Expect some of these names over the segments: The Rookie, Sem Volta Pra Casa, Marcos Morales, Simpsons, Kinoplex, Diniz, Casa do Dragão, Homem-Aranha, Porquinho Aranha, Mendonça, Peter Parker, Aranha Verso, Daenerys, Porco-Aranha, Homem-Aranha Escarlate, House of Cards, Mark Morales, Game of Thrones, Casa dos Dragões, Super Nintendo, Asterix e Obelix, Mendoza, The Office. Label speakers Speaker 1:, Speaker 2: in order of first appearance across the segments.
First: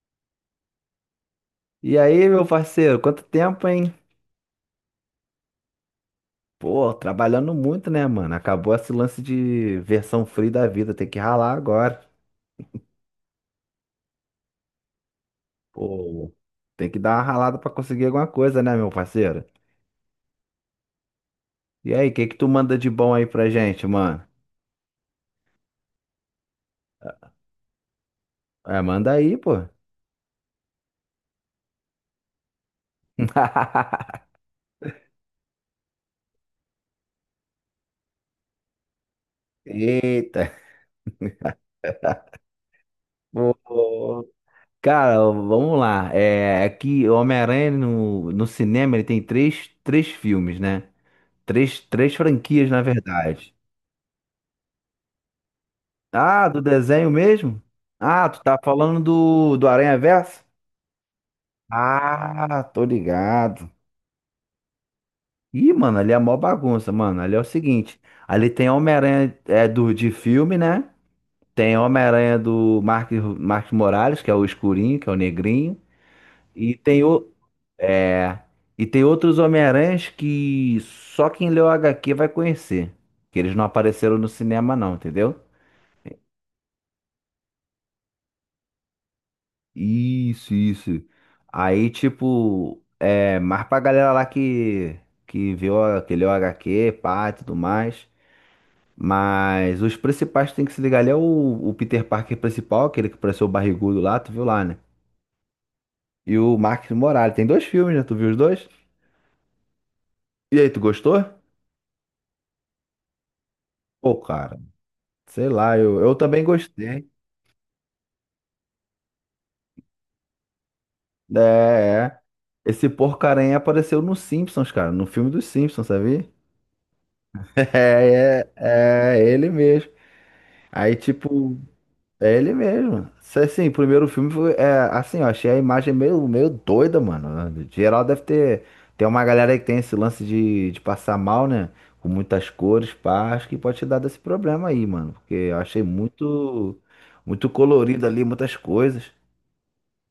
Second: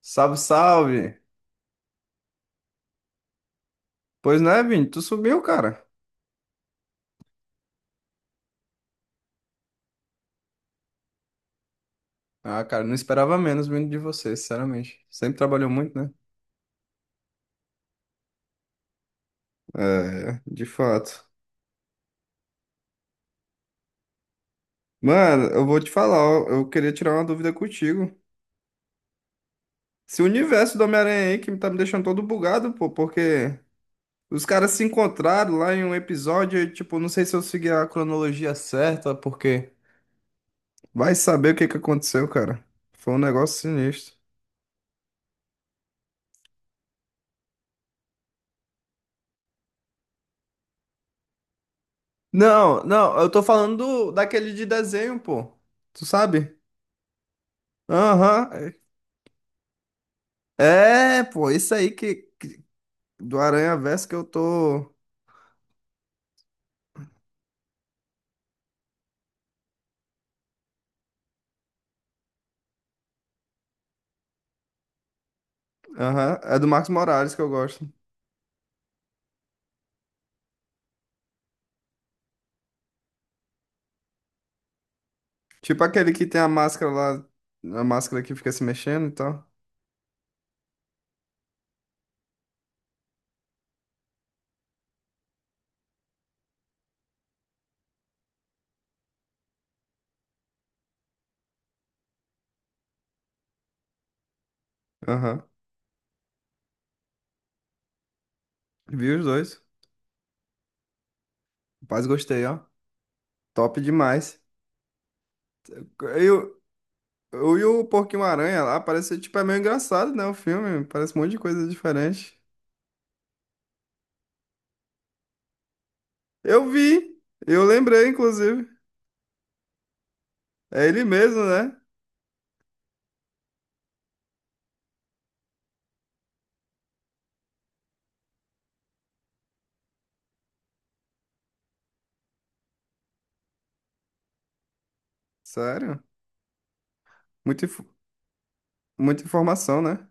Speaker 1: Salve, salve!
Speaker 2: E aí, meu parceiro, quanto tempo, hein?
Speaker 1: Pois não é, Vini? Tu subiu, cara.
Speaker 2: Pô, trabalhando muito, né, mano? Acabou esse lance de versão free da vida, tem que ralar agora.
Speaker 1: Ah, cara, não esperava menos vindo de você, sinceramente. Sempre trabalhou muito, né?
Speaker 2: Pô, tem que dar uma ralada pra conseguir alguma coisa, né, meu parceiro?
Speaker 1: É, de fato.
Speaker 2: E aí, o que que tu manda de bom aí pra gente, mano?
Speaker 1: Mano, eu vou te falar, ó, eu queria tirar uma dúvida contigo.
Speaker 2: É, manda aí, pô.
Speaker 1: Esse universo do Homem-Aranha aí que tá me deixando todo bugado, pô, porque os caras se encontraram lá em um episódio, e, tipo, não sei se eu segui a cronologia certa, porque
Speaker 2: Eita.
Speaker 1: vai saber o que que aconteceu, cara. Foi um negócio sinistro.
Speaker 2: Pô. Cara, vamos lá. É, aqui, o Homem-Aranha no cinema, ele tem três filmes, né? Três franquias, na
Speaker 1: Não, não, eu tô
Speaker 2: verdade.
Speaker 1: falando daquele de desenho, pô. Tu
Speaker 2: Ah,
Speaker 1: sabe?
Speaker 2: do desenho mesmo? Ah, tu tá
Speaker 1: Aham.
Speaker 2: falando do Aranha Verso?
Speaker 1: É, pô, isso aí que
Speaker 2: Ah, tô
Speaker 1: do
Speaker 2: ligado.
Speaker 1: Aranha Verso que eu tô.
Speaker 2: Ih, mano, ali é mó bagunça, mano. Ali é o seguinte: ali tem Homem-Aranha de filme, né? Tem Homem-Aranha do Mark Morales, que é o escurinho, que é o negrinho.
Speaker 1: Aham. É do
Speaker 2: E
Speaker 1: Marcos
Speaker 2: tem o.
Speaker 1: Morales que eu gosto.
Speaker 2: É. E tem outros Homem-Aranhas que só quem leu HQ vai conhecer. Que eles não apareceram no cinema, não, entendeu?
Speaker 1: Tipo aquele que tem a máscara lá, a máscara que fica se mexendo e tal.
Speaker 2: Isso, isso. Aí, tipo, é mais pra galera lá que viu aquele HQ, pá, e tudo mais. Mas os principais que tem que se ligar ali é o Peter Parker principal, aquele que pareceu o barrigudo lá, tu viu lá, né?
Speaker 1: Aham.
Speaker 2: E o Marcos Morales. Tem dois filmes, né? Tu viu os dois?
Speaker 1: Vi os dois.
Speaker 2: E aí, tu gostou?
Speaker 1: Rapaz, gostei, ó. Top
Speaker 2: Pô,
Speaker 1: demais.
Speaker 2: cara, sei lá, eu
Speaker 1: E
Speaker 2: também
Speaker 1: o,
Speaker 2: gostei.
Speaker 1: e o Porquinho Aranha lá parece, tipo, é meio engraçado, né? O filme. Parece um monte de
Speaker 2: É,
Speaker 1: coisa
Speaker 2: é.
Speaker 1: diferente.
Speaker 2: Esse porcaranha apareceu no Simpsons, cara, no filme dos Simpsons, sabia?
Speaker 1: Eu vi. Eu lembrei,
Speaker 2: É,
Speaker 1: inclusive.
Speaker 2: é, é ele mesmo.
Speaker 1: É
Speaker 2: Aí,
Speaker 1: ele mesmo,
Speaker 2: tipo.
Speaker 1: né?
Speaker 2: É ele mesmo. Assim, o primeiro filme foi. É, assim, eu achei a imagem meio doida, mano. Geral deve ter. Tem uma galera aí que tem esse lance de passar mal, né? Com muitas cores, pá. Acho que pode ter dado esse problema aí, mano. Porque eu achei
Speaker 1: Sério.
Speaker 2: muito. Muito
Speaker 1: Muita, inf-
Speaker 2: colorido ali, muitas coisas.
Speaker 1: Muita informação, né?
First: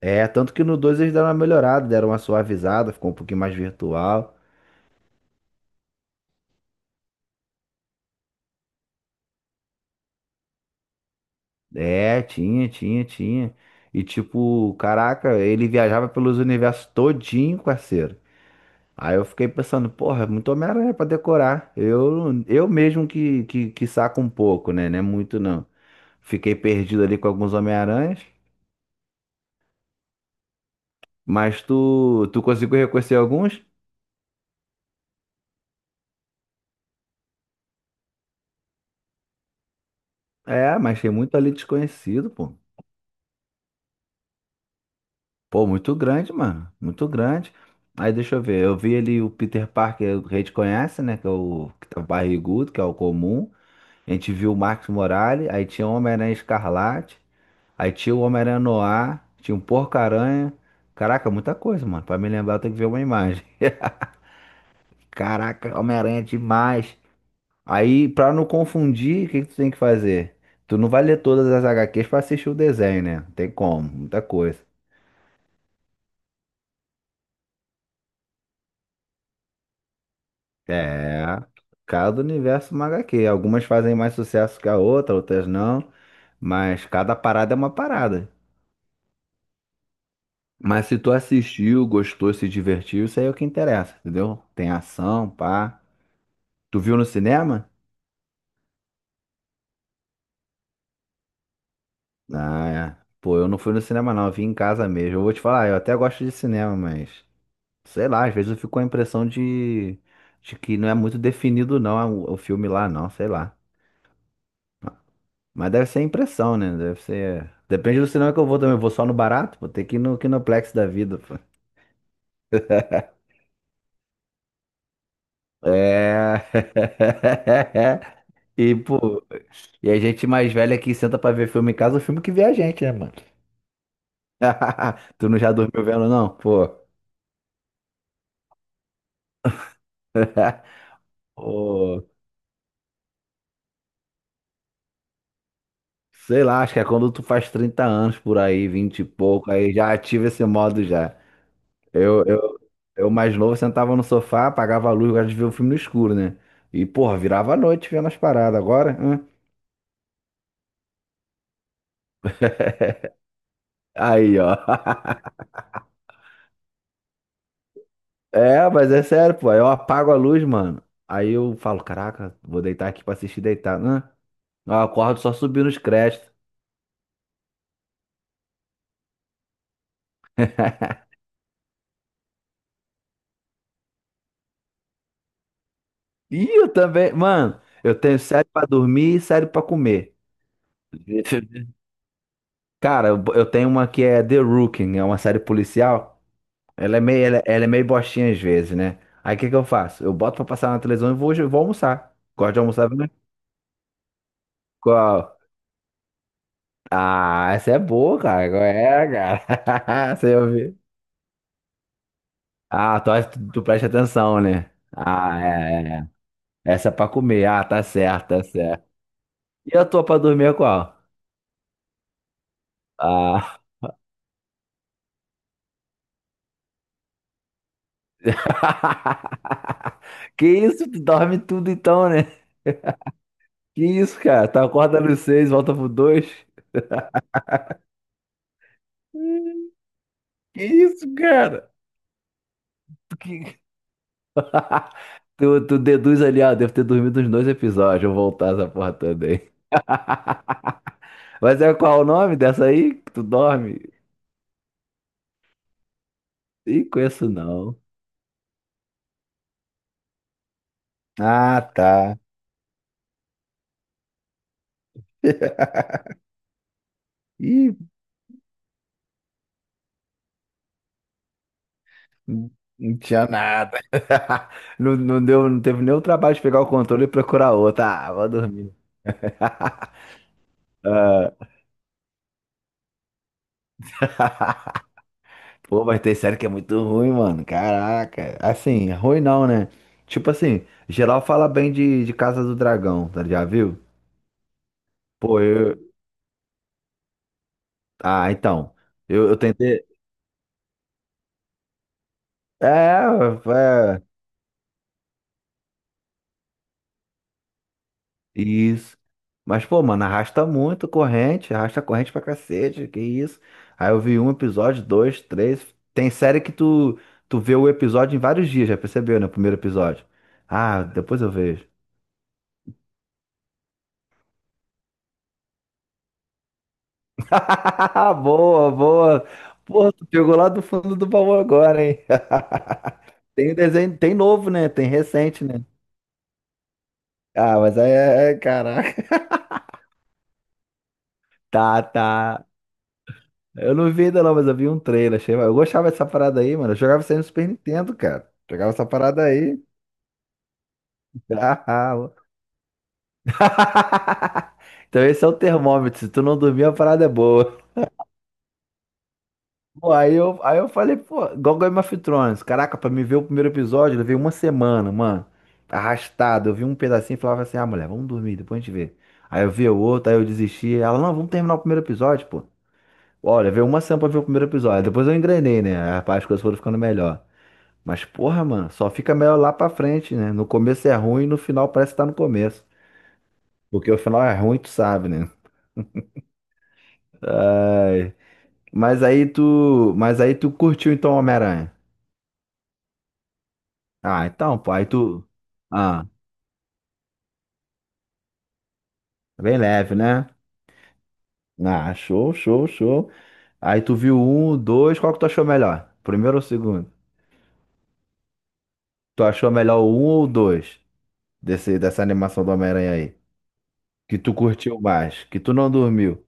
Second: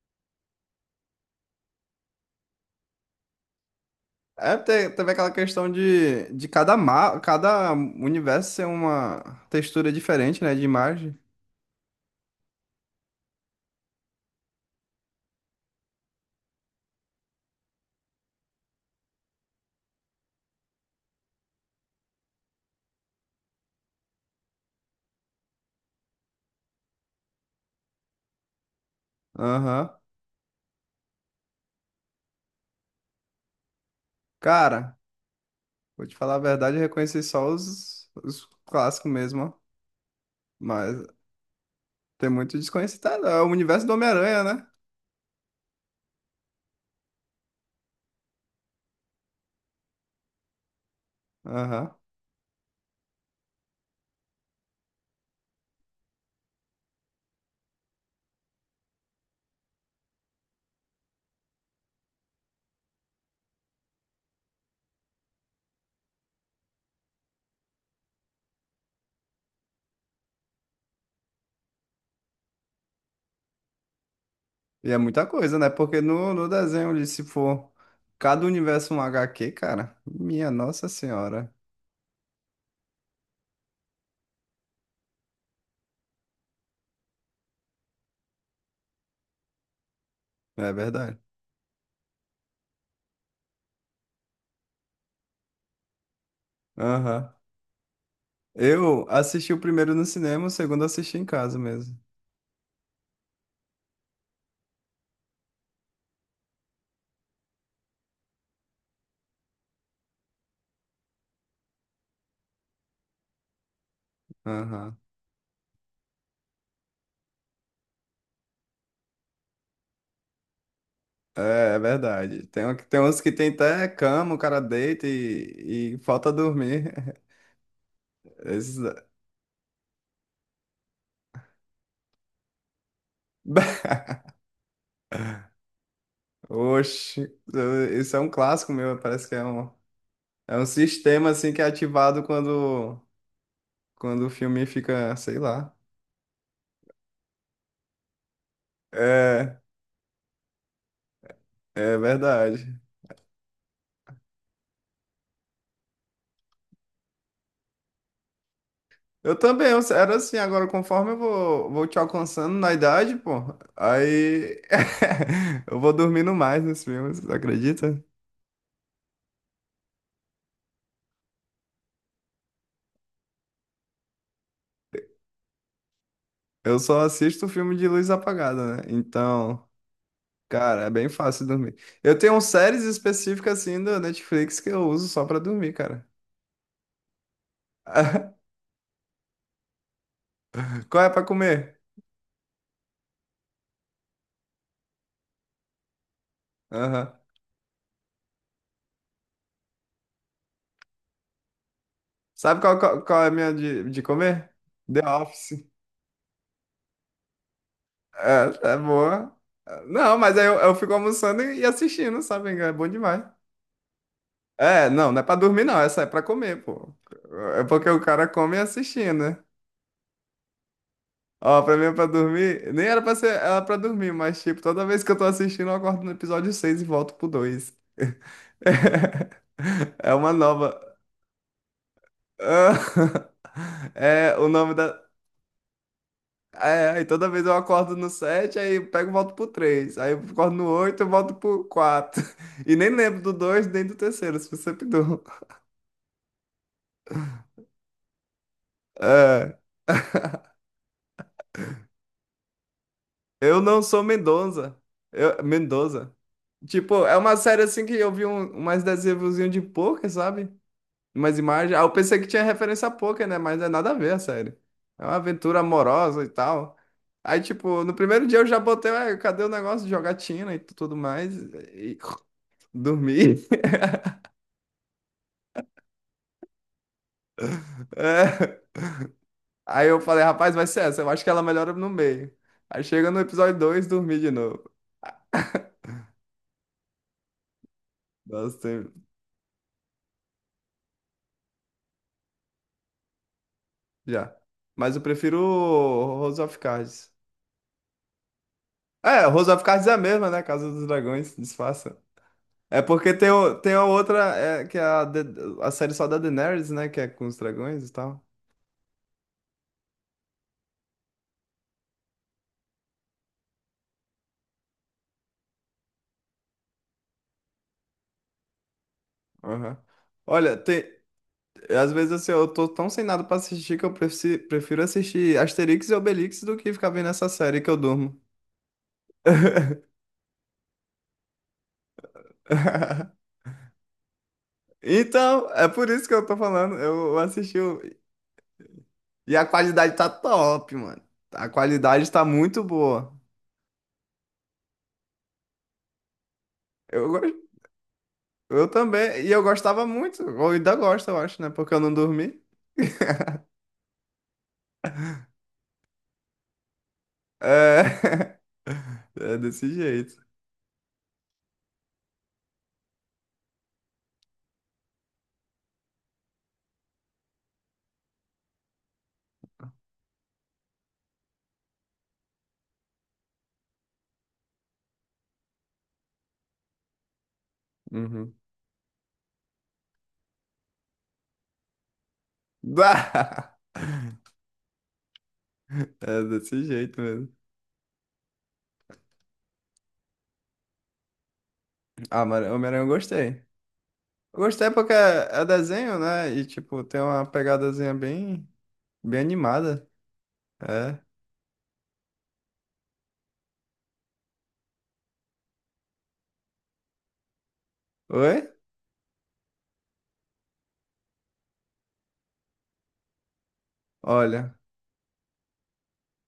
Speaker 2: É, tanto que no 2 eles deram uma melhorada, deram uma suavizada, ficou um pouquinho mais virtual.
Speaker 1: É, teve aquela questão de cada, ma cada universo ser uma textura diferente, né, de imagem.
Speaker 2: É, tinha, tinha, tinha. E tipo, caraca, ele viajava pelos universos todinho, parceiro. Aí eu fiquei pensando, porra, é muito Homem-Aranha pra decorar. Eu mesmo que saco um pouco, né? Não é muito não. Fiquei perdido ali com alguns Homem-Aranhas,
Speaker 1: Aham.
Speaker 2: mas tu conseguiu reconhecer alguns?
Speaker 1: Cara, vou te falar a verdade, eu reconheci só os clássicos mesmo, ó.
Speaker 2: É, mas
Speaker 1: Mas
Speaker 2: tem muito ali
Speaker 1: tem
Speaker 2: desconhecido, pô.
Speaker 1: muito desconhecido. Tá, é o universo do Homem-Aranha, né?
Speaker 2: Pô, muito grande, mano. Muito grande. Aí deixa eu ver, eu vi ali o Peter Parker, que a gente conhece, né? Que é o que
Speaker 1: Aham.
Speaker 2: tá barrigudo, que é o comum. A gente viu o Max Morales, aí tinha o Homem-Aranha Escarlate. Aí tinha o Homem-Aranha no tinha um Porco-Aranha. Caraca, muita coisa, mano. Pra me lembrar, eu tenho que ver uma imagem. Caraca, Homem-Aranha é demais. Aí, pra não confundir, o que que tu tem que fazer? Tu não vai ler todas as HQs pra assistir o desenho, né? Não tem como, muita coisa.
Speaker 1: E é muita coisa, né? Porque no, no desenho, ele, se for cada universo um H Q, cara, minha Nossa
Speaker 2: É,
Speaker 1: Senhora.
Speaker 2: cada universo é uma HQ. Algumas fazem mais sucesso que a outra, outras não. Mas cada parada é uma parada.
Speaker 1: É
Speaker 2: Mas se tu
Speaker 1: verdade.
Speaker 2: assistiu, gostou, se divertiu, isso aí é o que interessa, entendeu? Tem ação, pá. Tu viu no
Speaker 1: Aham.
Speaker 2: cinema?
Speaker 1: Eu assisti o primeiro no cinema, o segundo eu assisti em casa mesmo.
Speaker 2: Ah, é. Pô, eu não fui no cinema, não. Eu vim em casa mesmo. Eu vou te falar, eu até gosto de cinema, mas sei lá, às vezes eu fico com a impressão de que não é muito definido, não, é o filme lá, não, sei lá.
Speaker 1: Aham.
Speaker 2: Mas deve ser impressão, né? Deve ser. Depende do cinema que eu vou também. Eu vou só no barato, vou ter que ir no Kinoplex da vida, pô.
Speaker 1: É, é verdade. Tem, tem uns que tem até cama, o cara deita e
Speaker 2: É.
Speaker 1: falta dormir.
Speaker 2: E,
Speaker 1: Esses-
Speaker 2: pô, e a gente mais velha que senta pra ver filme em casa, o filme que vê a gente, né, mano? Tu não já dormiu vendo, não? Pô.
Speaker 1: Oxe, isso é um clássico meu. Parece que é um sistema assim que é
Speaker 2: Ô,
Speaker 1: ativado quando, quando o filme fica, sei lá.
Speaker 2: Sei lá, acho que é quando tu faz 30 anos por aí, vinte e pouco,
Speaker 1: É,
Speaker 2: aí já ativa esse modo já.
Speaker 1: é
Speaker 2: Eu, eu,
Speaker 1: verdade.
Speaker 2: eu mais novo sentava no sofá, apagava a luz, eu gosto de ver o filme no escuro, né? E, porra, virava a noite vendo as paradas. Agora, hã?
Speaker 1: Eu também, eu era assim, agora conforme eu vou, vou te alcançando na idade, pô,
Speaker 2: Aí, ó.
Speaker 1: aí eu vou dormindo mais nos filmes, acredita?
Speaker 2: É, mas é sério, pô. Eu apago a luz, mano. Aí eu falo, caraca, vou deitar aqui pra assistir deitado. Hã? Eu acordo só subindo os créditos.
Speaker 1: Eu só assisto filme de luz apagada, né? Então. Cara, é bem fácil dormir. Eu tenho séries específicas assim da Netflix que eu uso só pra dormir, cara.
Speaker 2: Ih, eu também. Mano, eu tenho série pra dormir e série pra comer.
Speaker 1: Qual é pra comer?
Speaker 2: Cara, eu tenho uma que é The Rookie, é uma série policial. Ela é
Speaker 1: Aham.
Speaker 2: meio, ela é meio bostinha às vezes, né? Aí o que que eu faço? Eu boto pra passar na televisão e vou almoçar. Gosto de
Speaker 1: Sabe qual,
Speaker 2: almoçar,
Speaker 1: qual,
Speaker 2: né?
Speaker 1: qual é a minha de comer? The
Speaker 2: Qual?
Speaker 1: Office.
Speaker 2: Ah, essa é boa, cara. Qual
Speaker 1: É, é
Speaker 2: é,
Speaker 1: boa.
Speaker 2: cara?
Speaker 1: Não,
Speaker 2: Você
Speaker 1: mas aí eu
Speaker 2: ouviu?
Speaker 1: fico almoçando e assistindo, sabe? É bom
Speaker 2: Ah, tu,
Speaker 1: demais.
Speaker 2: tu tu presta atenção, né?
Speaker 1: É, não, não é pra
Speaker 2: Ah,
Speaker 1: dormir, não.
Speaker 2: é, é,
Speaker 1: Essa é
Speaker 2: é.
Speaker 1: pra comer,
Speaker 2: Essa é
Speaker 1: pô.
Speaker 2: pra comer. Ah,
Speaker 1: É
Speaker 2: tá
Speaker 1: porque o cara
Speaker 2: certo, tá
Speaker 1: come
Speaker 2: certo.
Speaker 1: assistindo, né?
Speaker 2: E a tua pra dormir é qual?
Speaker 1: Ó, pra mim é pra dormir. Nem era pra ser,
Speaker 2: Ah.
Speaker 1: era pra dormir, mas tipo, toda vez que eu tô assistindo, eu acordo no episódio 6 e volto pro dois. É uma
Speaker 2: Que
Speaker 1: nova.
Speaker 2: isso? Tu dorme tudo então, né?
Speaker 1: Ah,
Speaker 2: Que isso,
Speaker 1: é o
Speaker 2: cara? Tu
Speaker 1: nome da.
Speaker 2: acorda nos seis, volta pro dois.
Speaker 1: É, aí toda vez eu acordo no sete, aí eu pego e volto pro três. Aí eu acordo
Speaker 2: Que
Speaker 1: no 8 e
Speaker 2: isso,
Speaker 1: volto pro
Speaker 2: cara?
Speaker 1: quatro. E nem
Speaker 2: Tu,
Speaker 1: lembro do
Speaker 2: que-
Speaker 1: 2 nem do terceiro, se você perdoa.
Speaker 2: tu deduz ali, ah, devo ter dormido uns dois episódios, eu vou voltar essa porra toda aí.
Speaker 1: É.
Speaker 2: Mas é qual o nome dessa aí que tu
Speaker 1: Eu
Speaker 2: dorme?
Speaker 1: não sou Mendonça. Eu, Mendoza.
Speaker 2: Ih,
Speaker 1: Tipo, é
Speaker 2: conheço
Speaker 1: uma série
Speaker 2: não.
Speaker 1: assim que eu vi um, mais adesivozinho de poker, sabe? Umas
Speaker 2: Ah,
Speaker 1: imagens. Ah, eu
Speaker 2: tá.
Speaker 1: pensei que tinha referência a poker, né? Mas é nada a ver, a série. É uma aventura amorosa e tal. Aí,
Speaker 2: Ih,
Speaker 1: tipo, no primeiro dia eu já botei, ué, cadê o negócio de jogatina e tudo mais? E
Speaker 2: não não tinha
Speaker 1: dormi.
Speaker 2: nada. Não, não deu, não teve nem o trabalho de pegar o controle e procurar outra. Ah, vou
Speaker 1: É.
Speaker 2: dormir.
Speaker 1: Aí eu falei, rapaz, vai ser essa. Eu acho que
Speaker 2: Ah,
Speaker 1: ela melhora no meio. Aí chega no episódio 2 dormi de novo.
Speaker 2: pô, mas tem série que é muito ruim, mano. Caraca.
Speaker 1: Nossa,
Speaker 2: Assim,
Speaker 1: tem...
Speaker 2: ruim não, né? Tipo assim, geral fala bem de Casa do Dragão, tá? Já viu?
Speaker 1: Já. Mas eu prefiro
Speaker 2: Pô, eu.
Speaker 1: o House of Cards.
Speaker 2: Ah, então.
Speaker 1: É,
Speaker 2: Eu
Speaker 1: House of Cards
Speaker 2: tentei.
Speaker 1: é a mesma, né? Casa dos Dragões, disfarça.
Speaker 2: É,
Speaker 1: É porque tem, o, tem a
Speaker 2: é,
Speaker 1: outra, é, que é a, a série só da Daenerys, né? Que é com os dragões e tal.
Speaker 2: isso. Mas, pô, mano, arrasta muito corrente, arrasta corrente pra cacete, que isso. Aí eu vi um episódio, dois, três. Tem série que tu vê o episódio em vários dias, já percebeu, né? O primeiro
Speaker 1: Aham.
Speaker 2: episódio.
Speaker 1: Olha,
Speaker 2: Ah,
Speaker 1: tem,
Speaker 2: depois eu vejo.
Speaker 1: às vezes assim, eu tô tão sem nada pra assistir que eu prefiro assistir Asterix e Obelix do que ficar vendo essa série que eu durmo.
Speaker 2: Boa, boa. Pô, tu pegou lá do fundo do baú agora, hein? Tem um desenho, tem novo, né? Tem recente,
Speaker 1: Então,
Speaker 2: né?
Speaker 1: é por isso que eu tô falando. Eu assisti
Speaker 2: Ah, mas
Speaker 1: o...
Speaker 2: aí caraca.
Speaker 1: E a qualidade tá top, mano. A
Speaker 2: Tá,
Speaker 1: qualidade tá
Speaker 2: tá.
Speaker 1: muito boa.
Speaker 2: Eu não vi ainda não, mas eu vi um trailer, achei. Eu gostava dessa parada aí, mano. Eu jogava
Speaker 1: Eu,
Speaker 2: isso aí no
Speaker 1: gos-
Speaker 2: Super Nintendo, cara.
Speaker 1: eu
Speaker 2: Jogava essa
Speaker 1: também.
Speaker 2: parada
Speaker 1: E eu
Speaker 2: aí.
Speaker 1: gostava muito. Eu ainda gosto, eu acho, né? Porque eu não
Speaker 2: Ah, mano.
Speaker 1: dormi.
Speaker 2: Então esse é o termômetro. Se tu não dormir, a parada é boa.
Speaker 1: É, é desse
Speaker 2: Pô, aí
Speaker 1: jeito.
Speaker 2: eu, aí eu falei, pô, igual Game of Thrones. Caraca, pra me ver o primeiro episódio, eu levei uma semana, mano. Arrastado. Eu vi um pedacinho e falava assim, ah, mulher, vamos dormir, depois a gente vê. Aí eu vi o outro, aí eu desisti. Ela, não, vamos terminar o primeiro episódio, pô. Olha, veio uma semana pra ver o primeiro episódio. Depois eu engrenei, né? As coisas foram ficando melhor. Mas,
Speaker 1: Uhum.
Speaker 2: porra, mano, só fica melhor lá pra frente, né? No começo é ruim, no final parece que tá no começo.
Speaker 1: Bah!
Speaker 2: Porque o final é ruim, tu sabe, né?
Speaker 1: É desse jeito mesmo.
Speaker 2: Ai. Mas aí tu curtiu então Homem-Aranha.
Speaker 1: Ah, mano, Homem-Aranha eu gostei.
Speaker 2: Ah,
Speaker 1: Eu
Speaker 2: então,
Speaker 1: gostei
Speaker 2: pô, aí
Speaker 1: porque
Speaker 2: tu.
Speaker 1: é é desenho,
Speaker 2: Ah,
Speaker 1: né? E, tipo, tem uma pegadazinha bem, bem
Speaker 2: tá bem
Speaker 1: animada.
Speaker 2: leve, né?
Speaker 1: É.
Speaker 2: Ah, show, show, show. Aí tu viu um, dois, qual que tu achou melhor? Primeiro ou segundo?
Speaker 1: Oi?
Speaker 2: Tu achou melhor o um ou o dois? Dessa animação do Homem-Aranha aí? Que tu
Speaker 1: Olha,
Speaker 2: curtiu mais, que tu não dormiu.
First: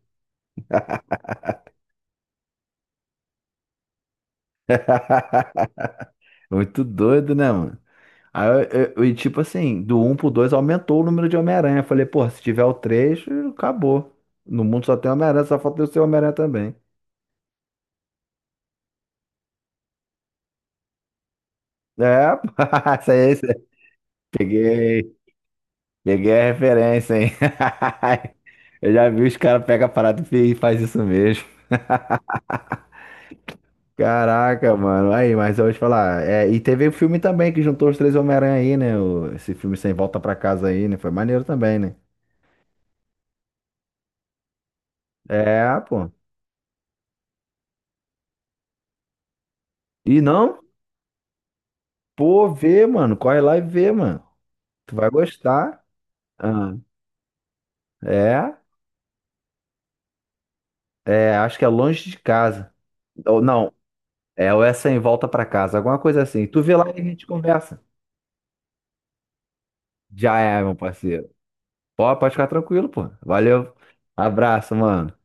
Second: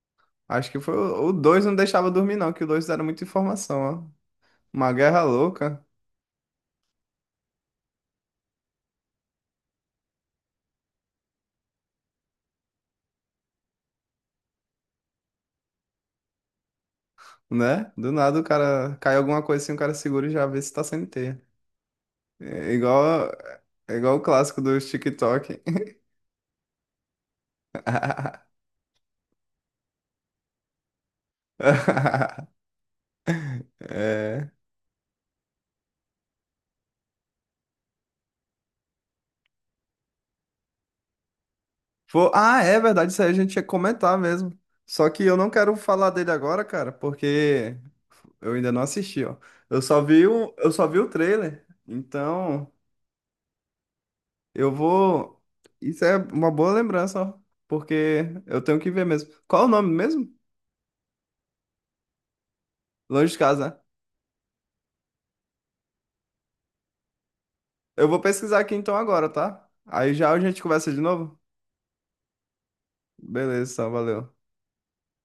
Speaker 1: acho que foi o dois, não deixava dormir, não, que o dois era muita informação, ó. Uma guerra louca,
Speaker 2: Muito doido, né, mano? Aí, tipo assim, do um pro 2 aumentou o número de Homem-Aranha. Eu falei, pô, se tiver o 3 acabou. No mundo só tem Homem-Aranha, só falta eu ser Homem-Aranha também.
Speaker 1: né? Do nada o cara cai alguma coisa assim, o cara segura e já vê se tá sem teia.
Speaker 2: É, pô,
Speaker 1: É
Speaker 2: isso
Speaker 1: igual,
Speaker 2: aí, isso aí.
Speaker 1: é igual o clássico dos
Speaker 2: Peguei,
Speaker 1: TikTok.
Speaker 2: peguei a referência, hein? Eu já vi os caras pegam a parada e faz isso mesmo.
Speaker 1: É.
Speaker 2: Caraca, mano. Aí, mas eu vou te falar. É, e teve o filme também que juntou os três Homem-Aranha aí, né? Esse filme Sem Volta Pra Casa aí, né? Foi maneiro também, né?
Speaker 1: Pô, ah, é verdade, isso aí a gente ia comentar mesmo. Só que eu não quero
Speaker 2: É,
Speaker 1: falar
Speaker 2: pô.
Speaker 1: dele agora, cara, porque eu ainda não assisti, ó. Eu só
Speaker 2: E
Speaker 1: vi o,
Speaker 2: não?
Speaker 1: eu só vi o trailer.
Speaker 2: Pô,
Speaker 1: Então,
Speaker 2: vê, mano. Corre lá e vê, mano.
Speaker 1: eu
Speaker 2: Tu vai
Speaker 1: vou.
Speaker 2: gostar.
Speaker 1: Isso é uma boa
Speaker 2: Ah,
Speaker 1: lembrança, ó. Porque
Speaker 2: é,
Speaker 1: eu tenho que ver mesmo. Qual é o nome mesmo?
Speaker 2: acho que é longe de casa.
Speaker 1: Longe de
Speaker 2: Ou
Speaker 1: casa,
Speaker 2: não,
Speaker 1: né?
Speaker 2: é ou essa em volta pra casa, alguma coisa assim. Tu vê lá e a gente conversa.
Speaker 1: Eu vou pesquisar aqui então agora, tá? Aí já
Speaker 2: Já
Speaker 1: a gente
Speaker 2: é, meu
Speaker 1: conversa de
Speaker 2: parceiro.
Speaker 1: novo?
Speaker 2: Pô, pode ficar tranquilo, pô.
Speaker 1: Beleza,
Speaker 2: Valeu.
Speaker 1: então, valeu.
Speaker 2: Abraço, mano.